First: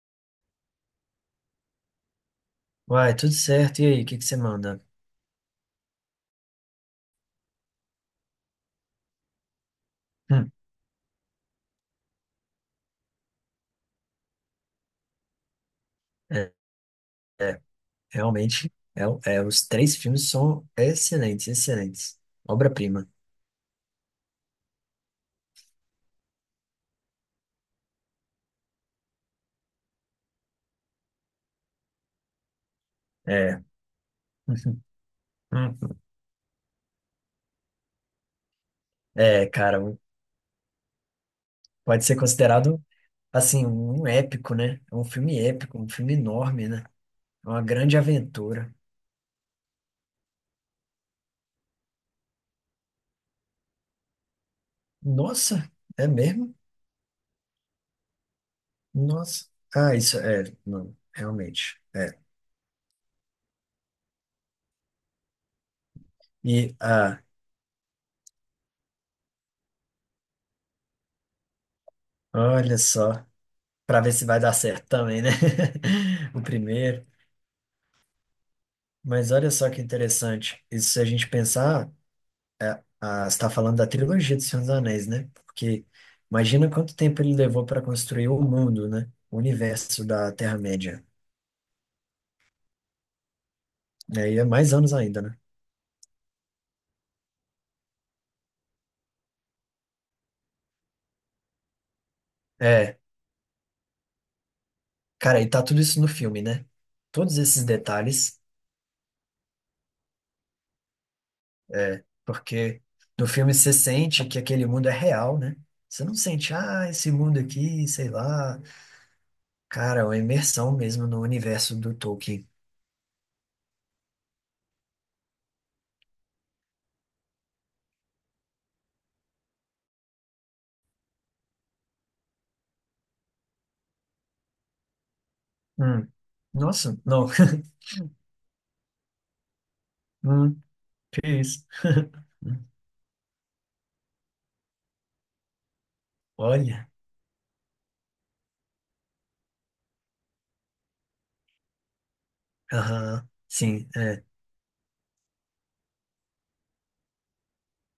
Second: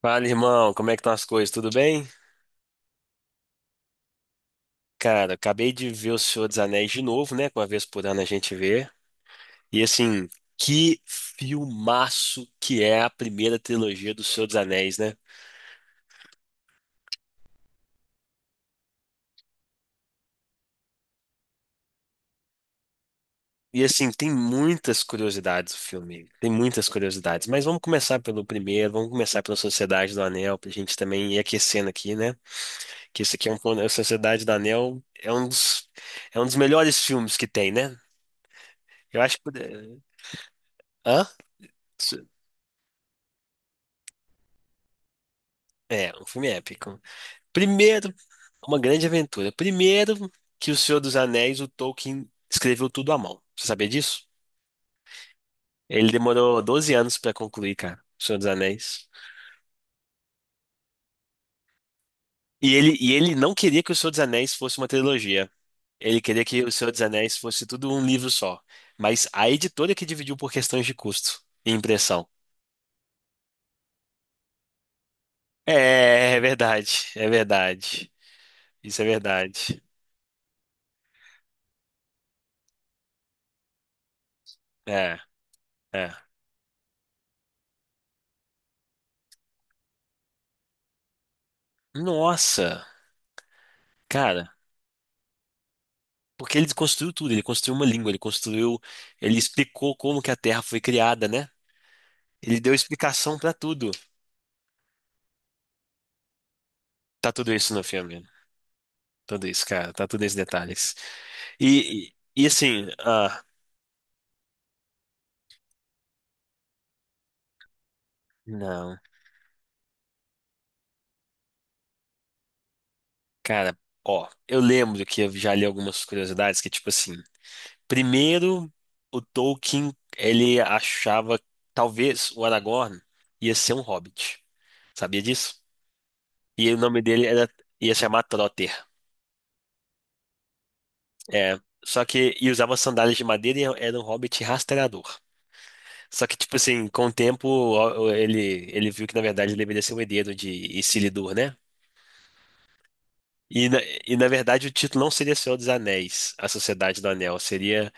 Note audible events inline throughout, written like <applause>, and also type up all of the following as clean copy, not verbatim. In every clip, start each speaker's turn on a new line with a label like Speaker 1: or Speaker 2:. Speaker 1: Fala, irmão, como é que estão as coisas? Tudo bem?
Speaker 2: Uai, tudo certo. E aí, o que que você manda?
Speaker 1: Cara, acabei de ver O Senhor dos Anéis de novo, né? que uma vez por ano a gente vê. E assim,
Speaker 2: Hum.
Speaker 1: que filmaço que é a primeira trilogia do Senhor dos Anéis, né?
Speaker 2: É, é, realmente, é, é, os três filmes são excelentes, excelentes. Obra-prima.
Speaker 1: E assim, tem muitas curiosidades o filme, tem muitas curiosidades. Mas vamos começar pelo primeiro, vamos começar pela Sociedade do Anel, pra gente também ir aquecendo aqui, né? Que esse aqui
Speaker 2: É.
Speaker 1: a Sociedade do
Speaker 2: <laughs>
Speaker 1: Anel é um
Speaker 2: Uhum.
Speaker 1: dos,
Speaker 2: Uhum.
Speaker 1: é um dos melhores filmes que tem, né? Eu acho que.
Speaker 2: É, cara,
Speaker 1: eh, Hã?
Speaker 2: pode ser considerado, assim, um épico, né? É um filme épico, um
Speaker 1: É,
Speaker 2: filme
Speaker 1: um filme
Speaker 2: enorme, né?
Speaker 1: épico.
Speaker 2: É uma grande
Speaker 1: Primeiro,
Speaker 2: aventura.
Speaker 1: uma grande aventura. Primeiro, que O Senhor dos Anéis, o Tolkien escreveu tudo à mão. Você sabia disso?
Speaker 2: Nossa, é
Speaker 1: Ele
Speaker 2: mesmo?
Speaker 1: demorou 12 anos pra concluir, cara, O Senhor dos Anéis.
Speaker 2: Nossa. Ah, isso é, não, realmente, é.
Speaker 1: E ele não queria que O Senhor dos Anéis fosse uma trilogia. Ele queria que O
Speaker 2: E,
Speaker 1: Senhor dos
Speaker 2: ah,
Speaker 1: Anéis fosse tudo um livro só. Mas a editora que dividiu por questões de custo e impressão.
Speaker 2: olha só, pra ver se vai dar certo também, né? <laughs>
Speaker 1: É, é
Speaker 2: O
Speaker 1: verdade,
Speaker 2: primeiro.
Speaker 1: é verdade. Isso é
Speaker 2: Mas olha só que
Speaker 1: verdade.
Speaker 2: interessante. Isso se a gente pensar, ah, você está falando da trilogia do Senhor dos Anéis,
Speaker 1: É,
Speaker 2: né? Porque
Speaker 1: é.
Speaker 2: imagina quanto tempo ele levou para construir o mundo, né? O universo da Terra-média.
Speaker 1: Nossa,
Speaker 2: E aí é
Speaker 1: cara.
Speaker 2: mais anos ainda, né?
Speaker 1: Porque ele construiu tudo, ele construiu uma língua, ele construiu, ele explicou como que a Terra foi criada, né? Ele deu
Speaker 2: É,
Speaker 1: explicação pra tudo.
Speaker 2: cara, e tá tudo isso no filme, né?
Speaker 1: Tá
Speaker 2: Todos
Speaker 1: tudo
Speaker 2: esses
Speaker 1: isso no filme,
Speaker 2: detalhes,
Speaker 1: tudo isso, cara, tá tudo esses detalhes.
Speaker 2: é,
Speaker 1: E, e, e
Speaker 2: porque
Speaker 1: assim,
Speaker 2: no
Speaker 1: ah,
Speaker 2: filme você sente que aquele mundo é real, né? Você não sente, ah, esse mundo aqui, sei lá.
Speaker 1: não,
Speaker 2: Cara, é uma imersão mesmo no universo do Tolkien.
Speaker 1: cara, ó, eu lembro que eu, já li algumas curiosidades que tipo assim, primeiro o Tolkien ele achava que talvez o Aragorn ia ser um hobbit, sabia disso?
Speaker 2: Hum.
Speaker 1: E o
Speaker 2: Nossa,
Speaker 1: nome dele
Speaker 2: não.
Speaker 1: era
Speaker 2: <laughs>
Speaker 1: ia se chamar Trotter.
Speaker 2: Hum. Que
Speaker 1: É,
Speaker 2: isso?
Speaker 1: só que e
Speaker 2: <laughs>
Speaker 1: usava sandálias de madeira e era um hobbit rastreador. Só que tipo assim,
Speaker 2: Olha,
Speaker 1: com o tempo ó, ele viu que na verdade ele deveria ser o herdeiro de Isildur, né?
Speaker 2: aham,
Speaker 1: E na,
Speaker 2: sim,
Speaker 1: e
Speaker 2: é.
Speaker 1: na verdade o título não seria Senhor dos Anéis, A Sociedade do Anel, seria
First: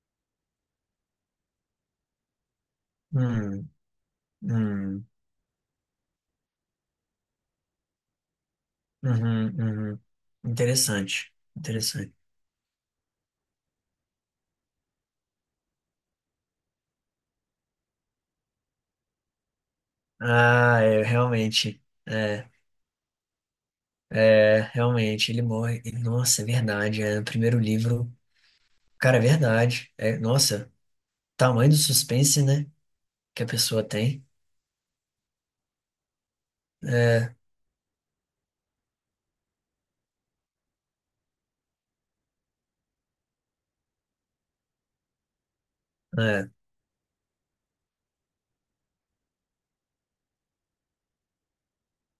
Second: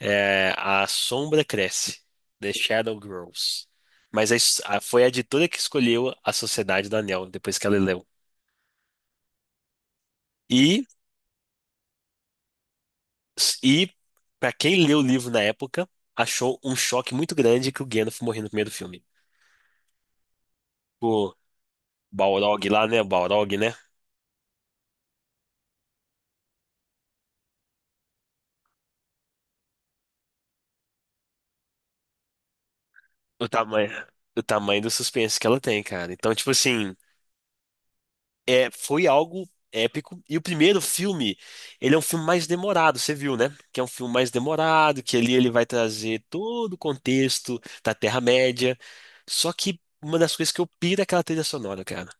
Speaker 1: é, A Sombra Cresce, The Shadow Grows.
Speaker 2: Hum,
Speaker 1: Mas foi
Speaker 2: hum,
Speaker 1: a editora que escolheu A Sociedade do Anel depois que ela leu.
Speaker 2: uhum, uhum.
Speaker 1: E
Speaker 2: Interessante, interessante.
Speaker 1: e para quem leu o livro na época, achou um choque muito grande que o Gandalf morreu no primeiro filme.
Speaker 2: Ah, é, realmente, é,
Speaker 1: Balrog lá, né? Balrog, né?
Speaker 2: é, realmente, ele morre. Nossa, é verdade, é, no primeiro livro, cara, é verdade. É, nossa, tamanho do suspense, né, que a
Speaker 1: O
Speaker 2: pessoa
Speaker 1: tamanho,
Speaker 2: tem.
Speaker 1: o tamanho do suspense que ela tem, cara. Então, tipo assim,
Speaker 2: É,
Speaker 1: é, foi algo épico. E o primeiro filme, ele é um filme mais demorado, você viu, né? Que é um filme mais demorado, que ali ele vai trazer
Speaker 2: é,
Speaker 1: todo o contexto da Terra-média. Só que uma das coisas que eu piro é aquela trilha sonora, cara.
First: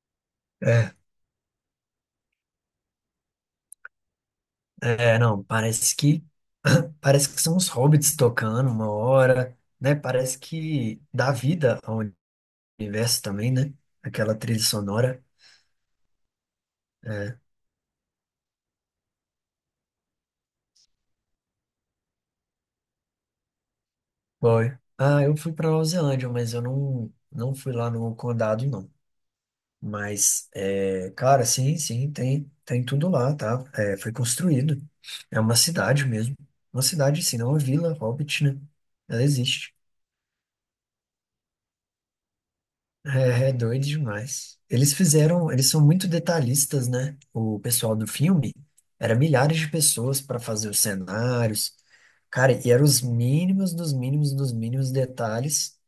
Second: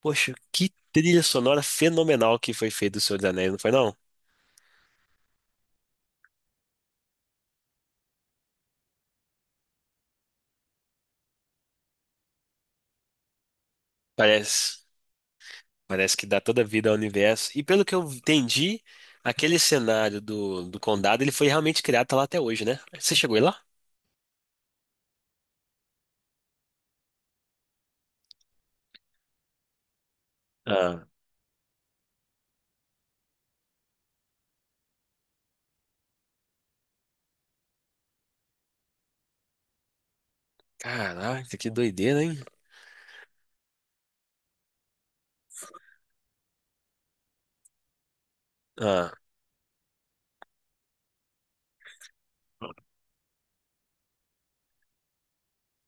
Speaker 1: Poxa, que
Speaker 2: é,
Speaker 1: trilha sonora fenomenal que foi feita do Senhor dos Anéis, não foi não?
Speaker 2: é, é, não, parece que, <coughs> <clears throat> parece que são os hobbits tocando uma hora, né, parece que dá vida a um universo também, né? Aquela trilha
Speaker 1: Parece.
Speaker 2: sonora.
Speaker 1: Parece que dá toda vida ao
Speaker 2: É.
Speaker 1: universo. E pelo que eu entendi, aquele cenário do condado, ele foi realmente criado, tá lá até hoje, né? Você chegou aí lá?
Speaker 2: Foi. Ah, eu fui pra Nova Zelândia, mas eu não fui lá no condado, não. Mas,
Speaker 1: Ah,
Speaker 2: é, cara, sim, sim, tem tudo lá, tá? É, foi construído. É uma cidade mesmo. Uma cidade, sim, não é uma vila, Hobbit, né? Ela existe.
Speaker 1: caraca, que doideira, hein?
Speaker 2: É, é doido demais. Eles fizeram, eles são muito detalhistas, né? O pessoal do filme
Speaker 1: Ah,
Speaker 2: era milhares de pessoas para fazer os cenários. Cara, e eram os mínimos dos mínimos dos mínimos detalhes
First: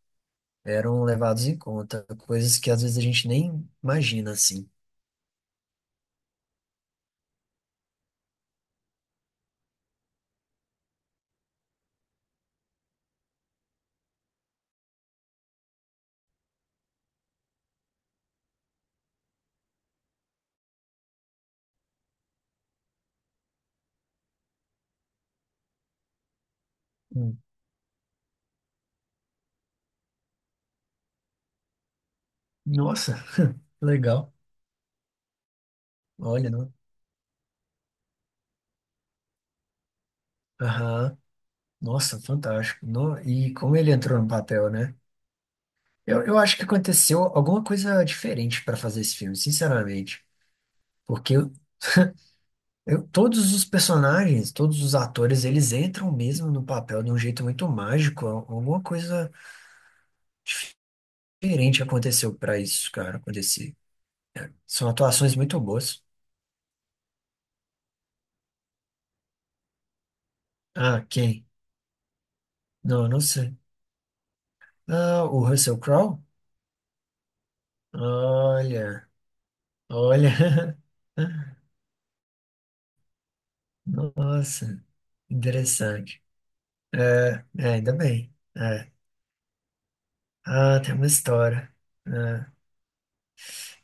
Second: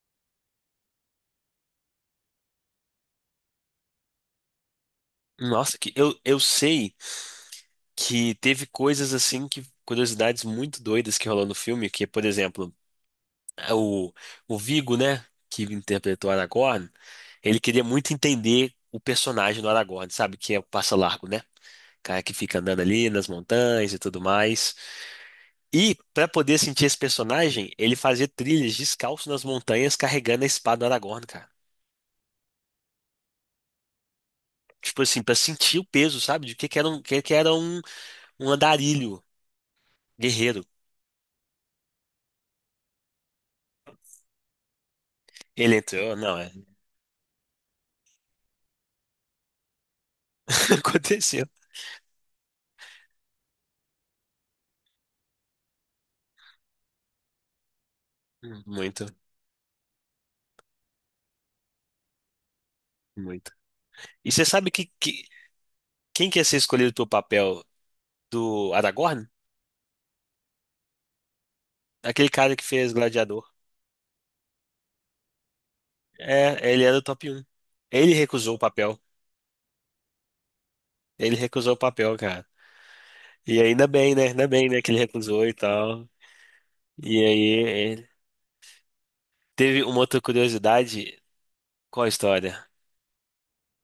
Speaker 2: eram levados em conta, coisas que às vezes a gente nem imagina assim.
Speaker 1: nossa, que eu sei que teve coisas assim que curiosidades muito doidas que rolou no filme, que, por exemplo, é o Viggo, né, que interpretou Aragorn, ele queria muito entender o personagem do Aragorn, sabe, que é o Passa Largo, né? Cara que fica andando ali nas montanhas e tudo mais. E, para poder sentir esse
Speaker 2: Hum.
Speaker 1: personagem, ele fazia trilhas descalço nas montanhas carregando a espada do Aragorn, cara.
Speaker 2: Nossa, legal.
Speaker 1: Tipo assim, para sentir o peso, sabe?
Speaker 2: Olha,
Speaker 1: De
Speaker 2: não.
Speaker 1: que era um, que era um andarilho guerreiro.
Speaker 2: Aham. Nossa, fantástico. E como ele entrou no papel, né?
Speaker 1: Ele entrou,
Speaker 2: Eu,
Speaker 1: não,
Speaker 2: eu
Speaker 1: é.
Speaker 2: acho que aconteceu alguma coisa diferente para fazer esse filme, sinceramente.
Speaker 1: <laughs>
Speaker 2: Porque
Speaker 1: Aconteceu.
Speaker 2: Todos os personagens, todos os atores, eles entram mesmo no papel de um jeito muito mágico. Alguma
Speaker 1: Muito,
Speaker 2: coisa diferente aconteceu pra isso, cara,
Speaker 1: muito.
Speaker 2: acontecer.
Speaker 1: E você sabe
Speaker 2: São
Speaker 1: que
Speaker 2: atuações muito boas.
Speaker 1: quem que ia ser escolhido pro papel do Aragorn?
Speaker 2: Ah, quem?
Speaker 1: Aquele cara que fez
Speaker 2: Não, não
Speaker 1: Gladiador.
Speaker 2: sei. Ah, o Russell Crowe?
Speaker 1: É, ele era o top um. Ele recusou o papel.
Speaker 2: Olha, olha.
Speaker 1: Ele
Speaker 2: <laughs>
Speaker 1: recusou o papel, cara. E ainda bem, né? Ainda bem, né,
Speaker 2: Nossa,
Speaker 1: que ele recusou e tal.
Speaker 2: interessante.
Speaker 1: E
Speaker 2: É, é, ainda
Speaker 1: aí,
Speaker 2: bem. É.
Speaker 1: teve uma outra
Speaker 2: Ah, tem uma
Speaker 1: curiosidade.
Speaker 2: história.
Speaker 1: Qual a
Speaker 2: É.
Speaker 1: história?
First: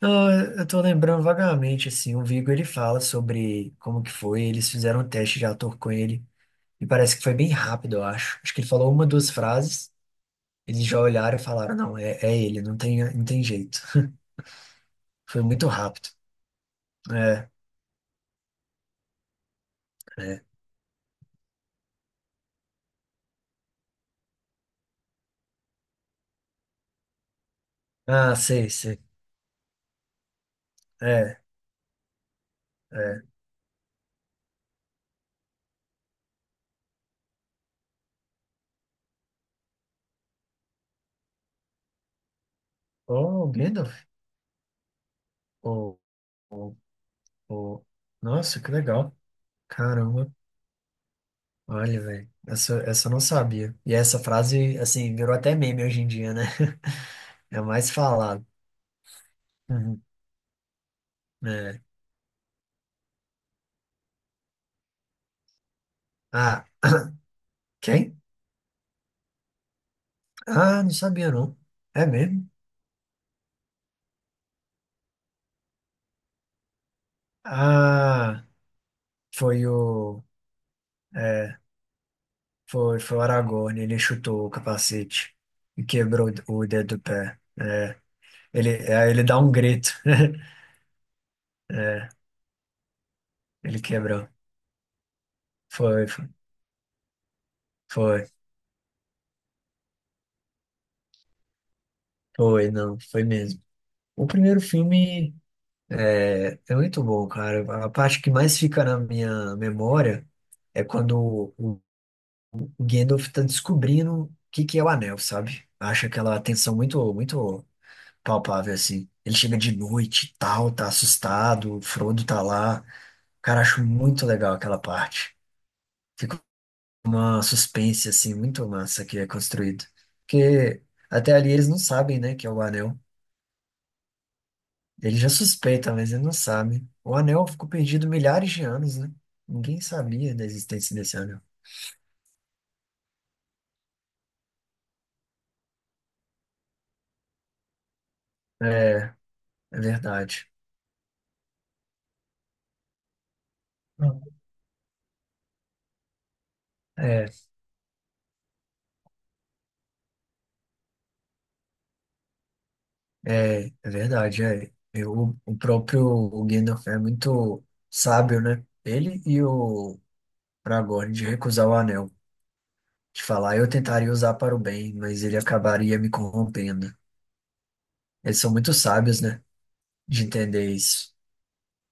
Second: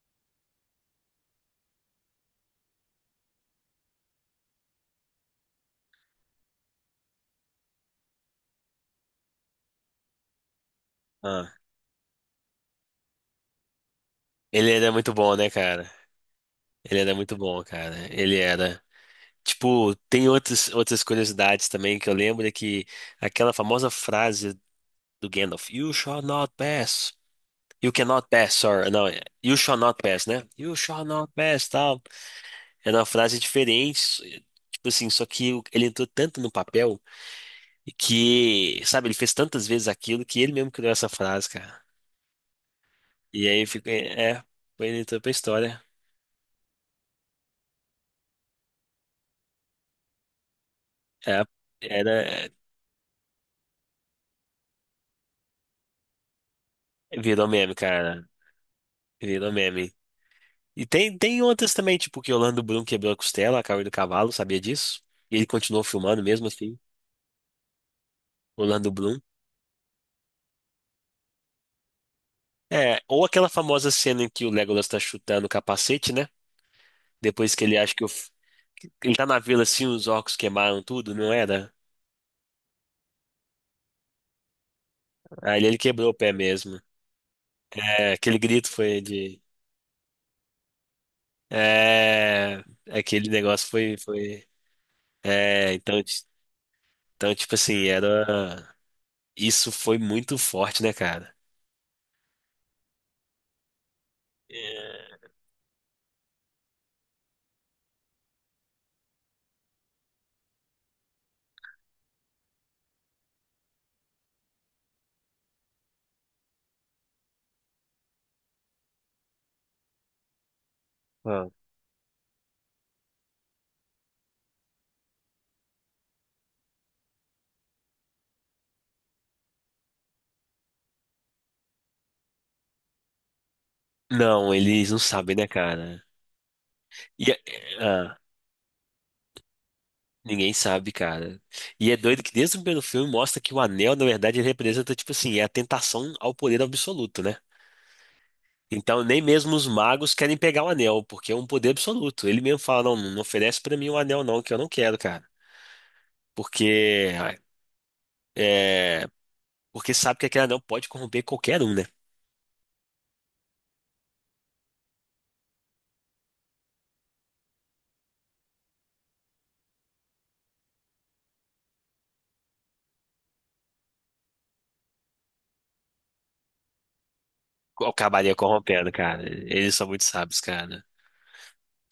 Speaker 2: Não, eu tô lembrando vagamente, assim, o Viggo, ele fala sobre como que foi, eles fizeram um teste de ator com ele, e parece que foi bem rápido, eu acho. Acho que ele falou uma, duas frases, eles já olharam e
Speaker 1: Ah,
Speaker 2: falaram, não, é, é ele, não tem, não tem jeito.
Speaker 1: ele era muito bom,
Speaker 2: Foi
Speaker 1: né,
Speaker 2: muito
Speaker 1: cara?
Speaker 2: rápido.
Speaker 1: Ele era muito
Speaker 2: É,
Speaker 1: bom, cara. Ele era. Tipo, tem
Speaker 2: é.
Speaker 1: outras curiosidades também que eu lembro é que aquela famosa frase do Gandalf, You shall not pass. You cannot
Speaker 2: Ah,
Speaker 1: pass,
Speaker 2: sei,
Speaker 1: sorry.
Speaker 2: sei.
Speaker 1: Não, é, you shall not pass, né? You shall not
Speaker 2: É,
Speaker 1: pass, tal. Era uma
Speaker 2: é.
Speaker 1: frase diferente. Tipo assim, só que ele entrou tanto no papel e que, sabe, ele fez tantas vezes aquilo que ele mesmo criou essa frase, e
Speaker 2: Oh,
Speaker 1: aí fica,
Speaker 2: Gandalf.
Speaker 1: é, foi ele entrou pra história.
Speaker 2: Oh, oh. Nossa, que legal. Caramba.
Speaker 1: É,
Speaker 2: Olha, velho,
Speaker 1: era,
Speaker 2: essa eu não sabia. E essa frase, assim, virou até meme hoje em dia, né? <laughs>
Speaker 1: virou
Speaker 2: É
Speaker 1: meme,
Speaker 2: mais
Speaker 1: cara.
Speaker 2: falado.
Speaker 1: Virou meme.
Speaker 2: Uhum.
Speaker 1: E tem outras
Speaker 2: É.
Speaker 1: também, tipo que o Orlando Bloom quebrou a costela, caiu do cavalo, sabia disso? E ele continuou filmando mesmo
Speaker 2: Ah,
Speaker 1: assim,
Speaker 2: <clears throat> quem?
Speaker 1: o Orlando Bloom.
Speaker 2: Ah, não sabia não. É mesmo?
Speaker 1: É, ou aquela famosa cena em que o Legolas tá chutando o capacete, né? Depois que ele acha que
Speaker 2: Ah,
Speaker 1: ele tá na vila
Speaker 2: foi
Speaker 1: assim, os
Speaker 2: o.
Speaker 1: orcos queimaram tudo, não
Speaker 2: É,
Speaker 1: era?
Speaker 2: foi o Aragorn, ele chutou o capacete
Speaker 1: Aí ele
Speaker 2: e
Speaker 1: quebrou o
Speaker 2: quebrou
Speaker 1: pé
Speaker 2: o
Speaker 1: mesmo.
Speaker 2: dedo do pé. É,
Speaker 1: É, aquele grito
Speaker 2: ele,
Speaker 1: foi
Speaker 2: é, ele dá
Speaker 1: de.
Speaker 2: um grito. <laughs> É,
Speaker 1: É, aquele negócio
Speaker 2: ele
Speaker 1: foi,
Speaker 2: quebrou.
Speaker 1: foi. É, então,
Speaker 2: Foi, foi,
Speaker 1: então, tipo assim,
Speaker 2: foi,
Speaker 1: era. Isso foi muito forte, né, cara?
Speaker 2: foi, não, foi mesmo. O primeiro
Speaker 1: É.
Speaker 2: filme é muito bom, cara. A parte que mais fica na minha memória é quando o Gandalf tá descobrindo o que que é o anel, sabe? Acha aquela tensão muito, muito palpável, assim. Ele chega de noite e tal, tá
Speaker 1: Ah.
Speaker 2: assustado, o Frodo tá lá. Cara, acho muito legal aquela parte. Fica uma suspense, assim, muito massa que é construído. Porque até ali eles não sabem, né, que é o anel.
Speaker 1: Não, eles não
Speaker 2: Ele já
Speaker 1: sabem, né,
Speaker 2: suspeita,
Speaker 1: cara?
Speaker 2: mas ele não sabe. O
Speaker 1: E,
Speaker 2: anel ficou
Speaker 1: é-
Speaker 2: perdido
Speaker 1: ah,
Speaker 2: milhares de anos, né? Ninguém sabia da
Speaker 1: ninguém sabe,
Speaker 2: existência desse anel.
Speaker 1: cara. E é doido que desde o primeiro filme mostra que o anel, na verdade, ele representa, tipo assim, é a tentação ao poder absoluto, né?
Speaker 2: É,
Speaker 1: Então, nem mesmo os
Speaker 2: é
Speaker 1: magos querem
Speaker 2: verdade.
Speaker 1: pegar o anel, porque é um poder absoluto. Ele mesmo fala: não, não oferece pra mim o anel, não, que eu não quero, cara. Porque.
Speaker 2: É.
Speaker 1: É, porque sabe que aquele anel pode corromper qualquer um, né?
Speaker 2: É, é verdade, é. O próprio Gandalf é muito sábio, né? Ele e o Aragorn de recusar o anel, de falar, eu tentaria usar para o bem, mas ele acabaria me corrompendo.
Speaker 1: Acabaria
Speaker 2: Eles são muito
Speaker 1: corrompendo,
Speaker 2: sábios,
Speaker 1: cara.
Speaker 2: né?
Speaker 1: Eles são muito
Speaker 2: De
Speaker 1: sábios,
Speaker 2: entender
Speaker 1: cara.
Speaker 2: isso.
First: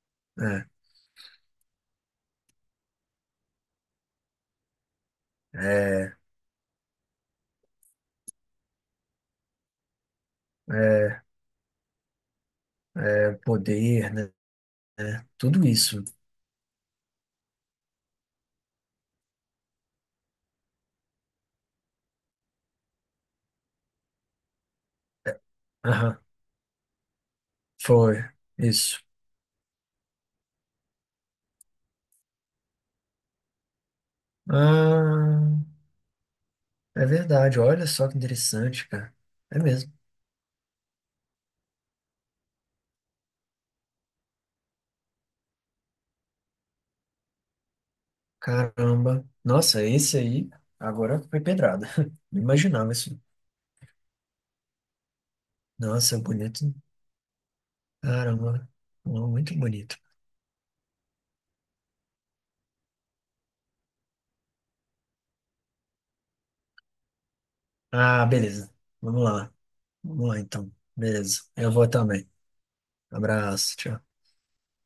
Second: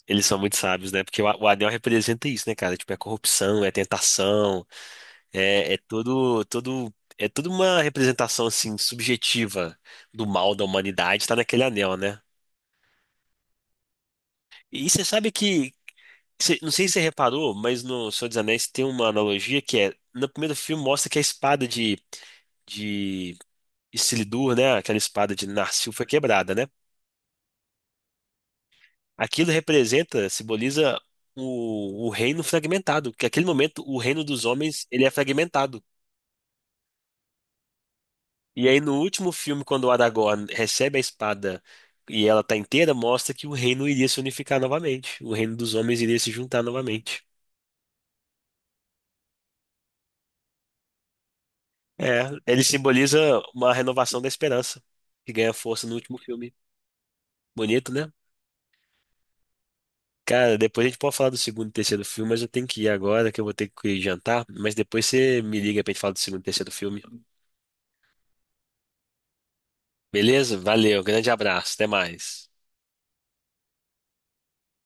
Speaker 1: Eles são muito
Speaker 2: É,
Speaker 1: sábios, né? Porque o anel representa isso, né, cara? Tipo, é corrupção, é tentação, é
Speaker 2: é,
Speaker 1: todo, todo, é toda uma representação, assim, subjetiva do mal da
Speaker 2: é,
Speaker 1: humanidade, tá naquele anel, né?
Speaker 2: é poder, né?
Speaker 1: E você
Speaker 2: É,
Speaker 1: sabe
Speaker 2: tudo
Speaker 1: que,
Speaker 2: isso.
Speaker 1: não sei se você reparou, mas no Senhor dos Anéis tem uma analogia que é, no primeiro filme mostra que a espada de, Isildur, né? Aquela espada
Speaker 2: É,
Speaker 1: de Narsil foi
Speaker 2: aham,
Speaker 1: quebrada, né?
Speaker 2: foi. Isso.
Speaker 1: Aquilo representa, simboliza o reino fragmentado, que naquele momento o reino dos homens ele é
Speaker 2: Ah,
Speaker 1: fragmentado.
Speaker 2: é verdade, olha só que
Speaker 1: E aí
Speaker 2: interessante,
Speaker 1: no
Speaker 2: cara.
Speaker 1: último
Speaker 2: É
Speaker 1: filme, quando o
Speaker 2: mesmo.
Speaker 1: Aragorn recebe a espada e ela tá inteira, mostra que o reino iria se unificar novamente, o reino dos homens iria se juntar novamente.
Speaker 2: Caramba. Nossa, esse aí agora foi pedrada.
Speaker 1: É,
Speaker 2: <laughs> Não
Speaker 1: ele
Speaker 2: imaginava
Speaker 1: simboliza
Speaker 2: isso.
Speaker 1: uma renovação da esperança, que ganha força no
Speaker 2: Nossa,
Speaker 1: último
Speaker 2: é
Speaker 1: filme.
Speaker 2: bonito.
Speaker 1: Bonito, né?
Speaker 2: Caramba. Muito bonito.
Speaker 1: Cara, depois a gente pode falar do segundo e terceiro filme, mas eu tenho que ir agora, que eu vou ter que ir jantar. Mas depois você me liga pra gente falar do segundo e terceiro filme.
Speaker 2: Ah, beleza. Vamos lá. Vamos lá,
Speaker 1: Beleza?
Speaker 2: então.
Speaker 1: Valeu, grande
Speaker 2: Beleza. Eu
Speaker 1: abraço, até
Speaker 2: vou também.
Speaker 1: mais.
Speaker 2: Abraço. Tchau.